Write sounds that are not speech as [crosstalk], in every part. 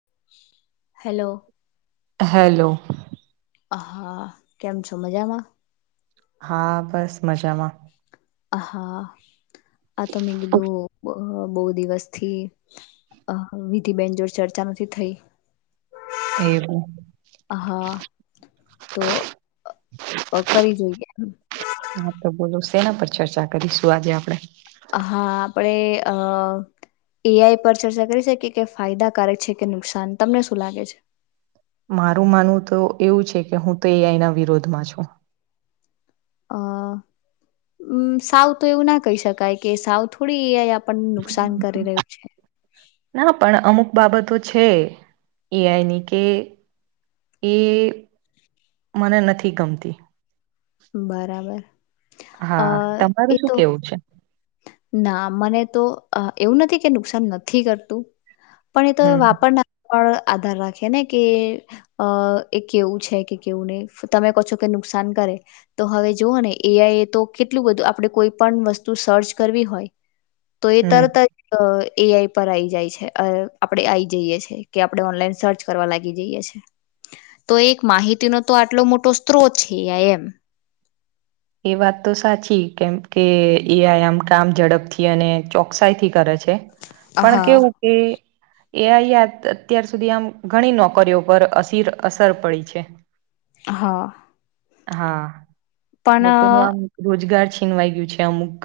[inaudible] Hello. હ હા કેમ છો મજામાં? હા બસ મજામાં. હ હા આ તો મેં કીધું બહુ દિવસથી વિધિબેન જોડ ચર્ચા નથી થઈ. એવું [unintelligible] હ તો કરી જોઈએ. તેના પર ચર્ચા કરીશું આજે આપણે? હા આપણે અ એ આઈ પર ચર્ચા કરી શકી કે ફાયદાકારક છે કે નુકસાન તમને શું લાગે છે!? મારું માનવું તો એવું છે કે હું તો એ આઈના વિરોધમાં છું. અ સાવ તો એવું ના કહી શકાય કે સાવ થોડી એ‌ આઈ ના પણ અમુક બાબતો છે એઆઈ ની કે એ મને નથી ગમતી. બરાબર અ હા એ તમારું શું તો કેવું છે ના મને તો એવું નથી કે નુકસાન નથી કરતું. પણ એ તો હમ વાપરના પણ આધાર રાખીએ ને કે એ કેવું છે કે, કેવું નહીં. તમે કહો છો કે નુક નુકસાન કરે તો હવે જુઓ ને એ આઈ તો કેટલું બધું આપણે કોઈ પણ વસ્તુ સર્ચ કરવી હોય તો એ હમ તરત જ એ આઈ પર આઈ જાય છે આપડે આઈ જઈએ છે કે આપણે ઓનલાઈન સર્ચ કરવા લાગી જઈએ છે. તો એક માહિતીનો તો આટલો મોટો સ્ત્રોત છે એ આઈ એમ. એ વાત તો સાચી કેમ કે એ આઈ આમ કામ ઝડપથી અને ચોકસાઈ થી કરે છે. છે પણ કેવું હા કે એ આઈ અત્યાર સુધી આમ ઘણી નોકરીઓ પર અર અસર પડી છે. હાં. હા લોકો નું આમ રોજગાર છે છીનવાઈ ગયું છે અમુક.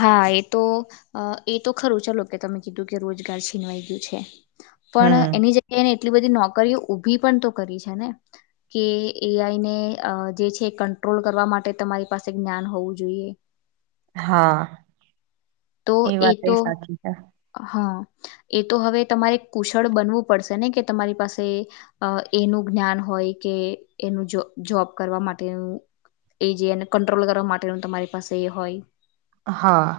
હા એ તો એ તો ખરું ચલો કે તમે કીધું કે રોજગાર છીનવાઈ ગયું છે. પણ હમ એની જગ્યા ને એટલી બધી નોકરીઓ ઊભી પણ તો કરી છે ને કે એ આઈને જે છે કટ્રોલ કરવા માટે તમારી પાસે જ્ઞાન હોવું જોઈએ. હા તો એ વાત એ તો સાચી છે. હા એ તો હવે તમારે કુશળ બનવું પડશે ને કે તમારી પાસે એનું જ્ઞાન હોય કે એનું જોબ કરવા માટેનું એ જે એને કંટ્રોલ કરવા માટેનું તમારી પાસે એ હોય. હાં.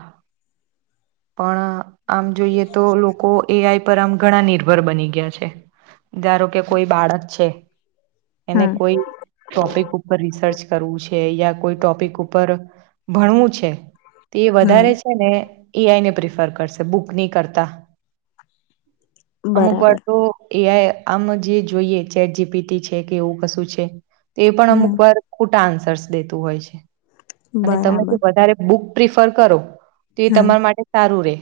પણ આમ જોઈએ તો લોકો એ આઈ પર આમ ઘણા નિર્ભર બની ગયા છે. ધારો કે કોઈ બાળક છે. એને હમ કોઈ ટોપિક ઉપર રિસર્ચ કરવું છે. યા કોઈ ટોપિક ઉપર ભણવું છે. તો એ હમ વધારે છે ને એ આઈ ને પ્રિફર કરશે બુકની કરતા અમુક વાર બરાબર તો એ આ આમ જે જોઈએ ચેટ જીપીટી છે કે એવું કશું છે. એ પણ હમ અમુક વાર ખોટા આન્સર્સ દેતું હોય છે. અને તમે જે બરાબર વધારે બુક પ્રિફર કરો. તો એ હમ તમારા માટે સારું રે.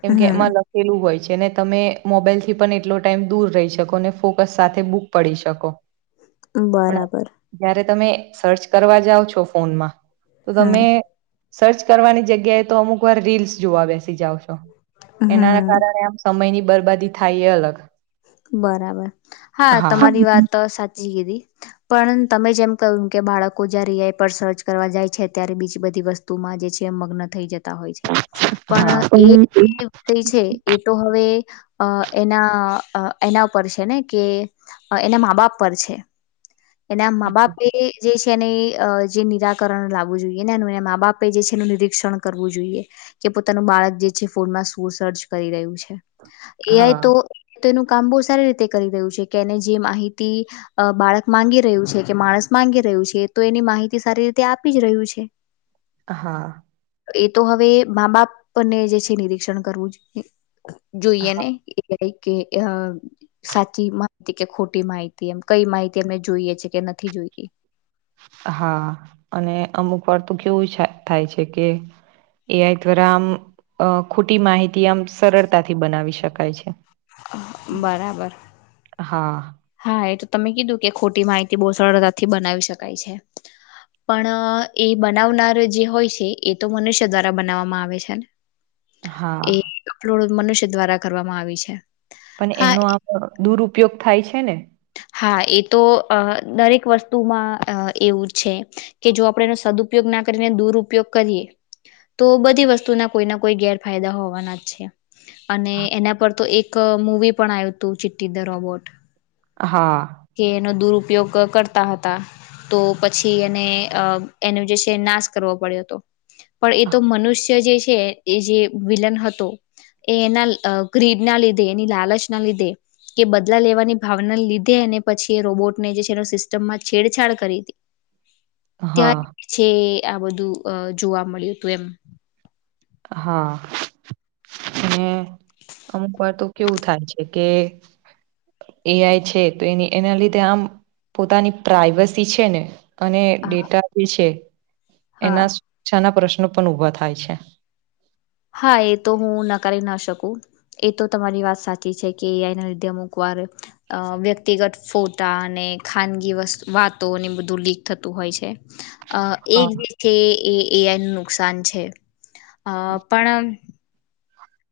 કેમ કે હમ એમાં લખેલું હોય છે. જેને તમે મોબાઈલ થી પણ એટલો ટાઈમ દૂર રહી શકો અને ફોકસ સાથે બુક પઢી શકો. પણ બરાબર. જયારે તમે સર્ચ કરવા જાઓ છો ફોનમાં તો હમ તમે સર્ચ કરવાની જગ્યાએ તો અમુક વાર રીલ્સ જોવા આવે. જાવશો એનાના હમ કારણે આમ સમય ની બરબાદી થાય એ અલગ. બરાબર હા તમારી વાત સાચી. જી દીદી પણ તમે જેમ કહ્યું કે બાળકો જયારે એઆઈ પર સર્ચ કરવા જાય છે ત્યારે બીજી બધી વસ્તુ માં જે છે મગ્ન થઈ જતા હોય છે. પણ એ વિષય છે એ તો હવે અ એના એના પરર છે ને કે એના મા બાપ પર છે. એના મા બાપે જે એને જે નિરાકરણ લાવવું જોઈએ ને એ એ મા બાપે જે છે એનું નિરીક્ષણ કરવું જોઈએ. પોતાનું બાળક જે છે ફોનમાં સર્ચ કરી રહ્યું છે એઆઈ હા તો કામ બ સારી રીતે કરી રહ્યું છે કેને જે માહિતી બાળક માંગી રહ્યું છે કે માણસ માંગી રહ્યું છે તો એની માહિતી સારી રીતે આપી જ રહ્યું છે. હા. એ તો હવે મા બાપ ને જે છે નિરીક્ષણ કરવું જોઈએ હા ને કે સાચી માહિતી કે ખોટી માહિતી એમ કઈ માહિતી અમને જોઈએ છે કે નથી જોઈતી. હા અને અમુક વાર તો કેવુંઈ થાય છે કે એ આઈ દ્વારા આમ ખોટી માહિતી આમ સરળતાથી બનાવી શકાય છે. બરાબર. હા હા એ તો તમે કીધું કે ખોટી માહિતી બહુ સરળતાથી બનાવી શકાય છે. પણ એ બનાવનાર જે હોય છે એ તો મનુષ્ય દ્વારા બનાવવામાં આવે છે ને. એ હા. અપલોડ મનુષ્ય દ્વારા કરવામાં આવી છે. પણ હા એનો આમ દુરયોગ થાય છે ને. હા એ તો દરેક વસ્તુમાં એવું છે કે જો આપડે એનો સદઉપયોગ કરીને દુરપયોગ કરીએ તો બધી વસ્તુ ના કોઈ ના કોઈ ગેરફાયદા હોવાના જ છે. અને એના પર તો એક મૂવી પણ આવ્યું હતું ચી ધ રોબોટ હા કે એનો દુરુપયોગ કરતા હતા. તો પછી એને એનું જે છે નાશ કરવો પડ્યો હતો. પણ એ તો મનુષ્ય જે છે એ જે વિલન હતો. એ એના ગ્રીડ ના લીધે એની લાલચ ના લીધે કે બદલા લેવાની ભાવના લીધે તે અને પછી એ રોબોટને જે છે એ સિસ્ટમમાં છેડછાડ કરી હતી. હા ત્યારે છે આ બધું જોવા મળ્યું હતું એમ. હા અને અમુક વાર તો કેવું થાય છે કે એઆઈ છે તો એની એના લીધે આમ પોતાની પ્રાઈવસી છે ને અને હા ડેટા જે છે હા એના શક્ષા ના પ્રશ્નો પણ ઊભા થાય છે. હા એ તો હું નકારી ના શકું. એ તો તમારી વાત સાચી છે કે એના લીધે અમુક વાર વ્યક્તિગત ફોટા અને ખાનગી વાતોને બધું લીક થતું હોય છે. અ એક હા. જે છે એ એઆઈ નું નુકસાન છે અ પણ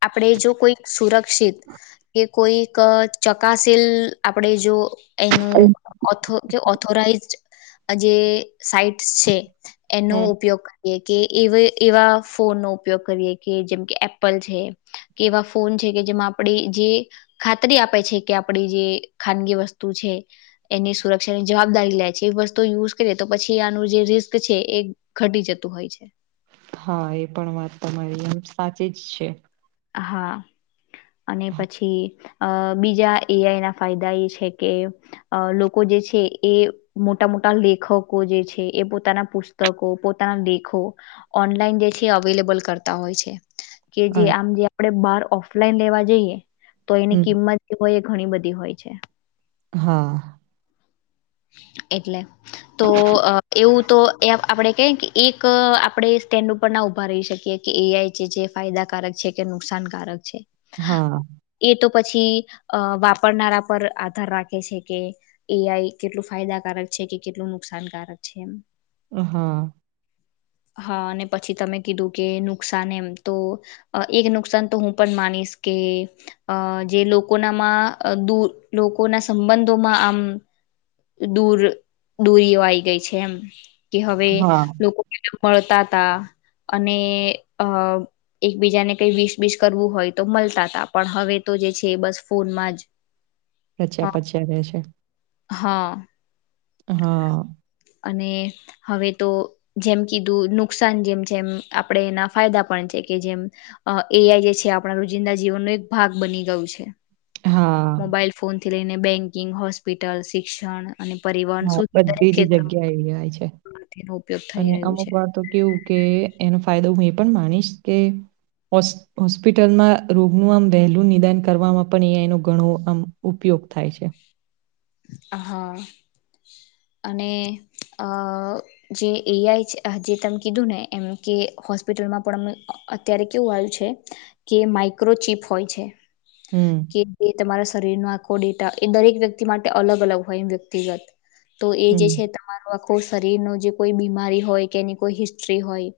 આપણે જો કોઈક સુરક્ષિત કે કોઈક ચકાશીલ આપણેે જો એનુંથ ઓથોરાઈઝ જે સાઈટસ છે એનો હમ ઉપયોગ કર કે એવા ફોન નો ઉપયોગ કરીએ કે જેમ કે એપલ ફો છે કે જેમાં આપ જે ખાતરી આપે છે કે આપ જે ખાનગી વસ્તુ છે એની સુરક્ષાની જવાબદારી લે છે એ વસ્તુ યુઝ કરીએ તો પછી આનું જે રિસ્ક છે. છે એ ઘટી જતું હોય છે. હા એ પણ વાત તમારીમ સાચી જ છે. હા. અને પછી અ બીજા એઆઈ ના ફાયદા એ છે કે લોકો જે છે એ મોટા મોટા લેખકો જે છે એ પોતાના પુસ્તકો પોતાના લેખો ઓનલાઈન જે છે અવેલેબલ કરતા હોય છે કે જે અરે આમ જે આપડે બાર ઓફલાઈન લેવા જઈએ તો એની હમ કિંમત હોય એ ઘણી બધી હોય છે હા એટલે તો એવું તો આપણેે કે કે એક આપણેે સ્ટેન્ડ ઉપર ના ઉભા રહી શકીએ કે એઆઈ છે જે ફાયદાકારક છે કે નુકસાનકારક છે હા એ તો પછી વાપરનારા પર આધાર રાખે છે કે એઆઈ કેટલું ફાયદાકારક છે કે કેટલું નુકસાનકારક છે એમ હા હ હા અને પછી તમે કીધું કે નુકસાન એમ તો એક નુકસાન તો હું પણ માનીશ કે કે અ જે લોકોનામાં દૂર લોકોના સંબંધોમાં આમ દૂર દૂરી એ આઈ ગઈ છે એમ કે હવે હા લોકો મળતા તા અને અ એકબીજાને કઈ વીસ બીસ કરવું હોય તો મળતા હતા પણ હવે તો જે છે બસ ફોનમાં જ અ પછ્યા પછ્યા રહે છે હા હા અને હવે તો જેમ કીધું નુકસાન જેમ છે એમ આપડે એના ફાયદા પણ છે કે જેમ એ આઈ જે છે આપણા રોજિંદા જીવનનો એક ભાગ બની ગયું છે હા મોબાઈલ ફોન થી લઈને બેંકિંગ હોસ્પિટલ શિક્ષણ અને પરિવહન શું એ જગ્યા એય છે ઉપયોગ થઈ અને રહ્યું અમુક છે વાર તો કેવું કે એનો ફાયદો હું એ પણ માનીશ કે હોસ્પિટલમાં રોગનું આમ વહેલું નિદાન કરવામાં પણ અયા એનો ઘણો આમ ઉપયોગ યોખ થાય છે હ અને અ જે એઆઈ છે જે તમે કીધું ને એમ કે હોસ્પિટલમાં પણ અ અત્યારે કેવું આવ્યું છે કે માઈક્રોચીપ હોય છે હમ કે જે તમારા શરીર ન આખોડેટા એ દરેક વ્યક્તિ માટે અલગ અલગ હોય એમ વ્યક્તિગત તો એ જે છે હમ તમારો આખ શરીર ન જે કોઈ બીમારી હોય કે એની કોઈ હિસ્ટ્રી હોય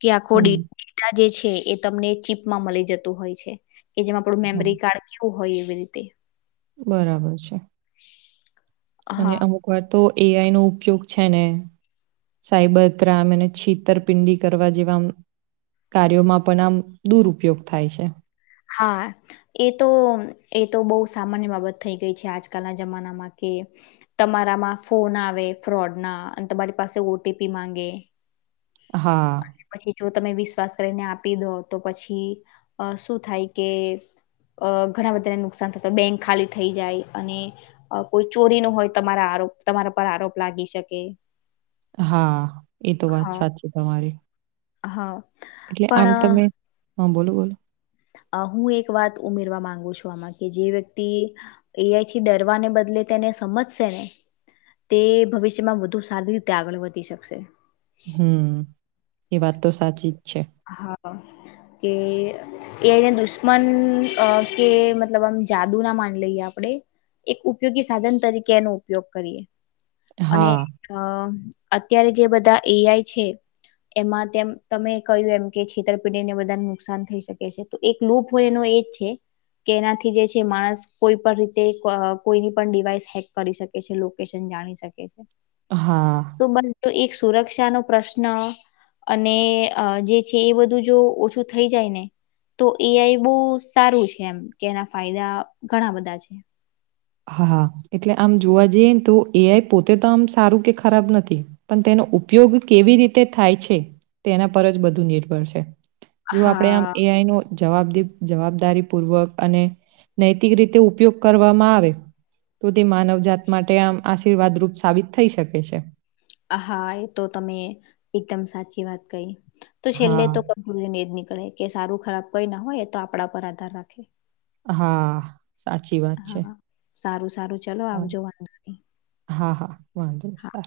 કે આખો હમ ડેટા જે છે એ તમને ચીપમાં મળી જતું હોય છે કે જેમાં આપડું હા મેમરી કાર્ડ કેવું હોય એવી રીતે બરાબર છે [inaudible] અને હા અમુક વાર તો એઆઈ નો ઉપયોગ છે ને સાયબર ત્રામ એને છેતરપિંડી કરવા જેવા કાર્યોમાં પણ આમ દુરપયોગ થાય છે. હા એ તો એ તો બહુ સામાન્ય બાબત થઈ ગઈ છે આજકાલના જમાનામાં. તમારામાં ફોન આવે ફ્રોડ ના અને તમારી પાસે ઓટીપી માંગે હા, પછી જો તમે વીસ શ્વાસ કરીને આપી દો તો પછી શું થાય કે- અ ઘણા બધાને નુકસાન થતા બેંક ખાલી થઈ જાય અને કોઈ ચોરી ન હોય તમારા આપ તમારા પર આરોપ લાગી શકે. હા એ તો વાત હા સાચી તમારી. હા. એટલે આમ તમે પણ હ બોલો બોલો. હું એક વાત ઉમેરવા માંગુ છું આમાં કે જે વ્યક્તિ એઆઈ થી ડરવાને બદ લે તેને સમજશે ને તે ભવિષ્યમાં વધુ સારી રીતે આગળ વધી શકશે. હમ્મ એ વાત તો સાચી જ છે. હા કે એ આઈ ના અ દુશ્મન અ કે મતલબ જાદુ ના માન લઈએ આપડે એક ઉપયોગી સાધન તરીકે એનો ઉપયોગ કરીએ. અને હા, અ અત્યારે જે બધા એઆઈ છે એમાં તેમ તમે કહ્યું એમ કે છેતરપિડીને વધાને નુકસાન થઈ શકે છે. તો એક લુપ હોય એનો એ જ છે. કે એનાથી જે છે માણસ કોઈ પણ રીતે કોઈની પણ ડિવાઈસ હેક કરી શકે છે લોકેશન જાણી શકે છે. હા, તો બન એક સુરક્ષા નો પ્રશ્ન અને અ જે છે એ બધું જો ઓછું થઈ જાય ને તો એઆઈ બહ સારું છે. એમ કે એના ફાયદા ઘણા બધા છે. હા, એટલે આમ જોવા જઈએને તો એઆઈ પોતે તો આમ સારું કે ખરાબ નથી પણ તેનો ઉપયોગ કેવી રીતે થાય છે. તેના પર જ બધું નિર્ભર છે. જો આપડે આમ હા એઆઈ નો જવાબદીપ જવાબદારી પૂર્વક અને નૈતિક રીતે ઉપયોગ કરવામાં આવે તો તે માનવ જાત માટે આમ આશીર્વાદ રૂપ સાબિત થઈ શકે છે. હા એ તો તમે એકદમ સાચી વાત કહી. તો છેલ્લે હા, તો [unintelligible] એ જ નીકળે કે સારું ખરાબ કોઈ ના હોય તો આપણા પર આધાર રાખે. હા સાચી વાત છે. હા સારું સારું ચાલો હા, આવજો વાંધ નહી હા, હા, વાંધો નહી. હા. સારું.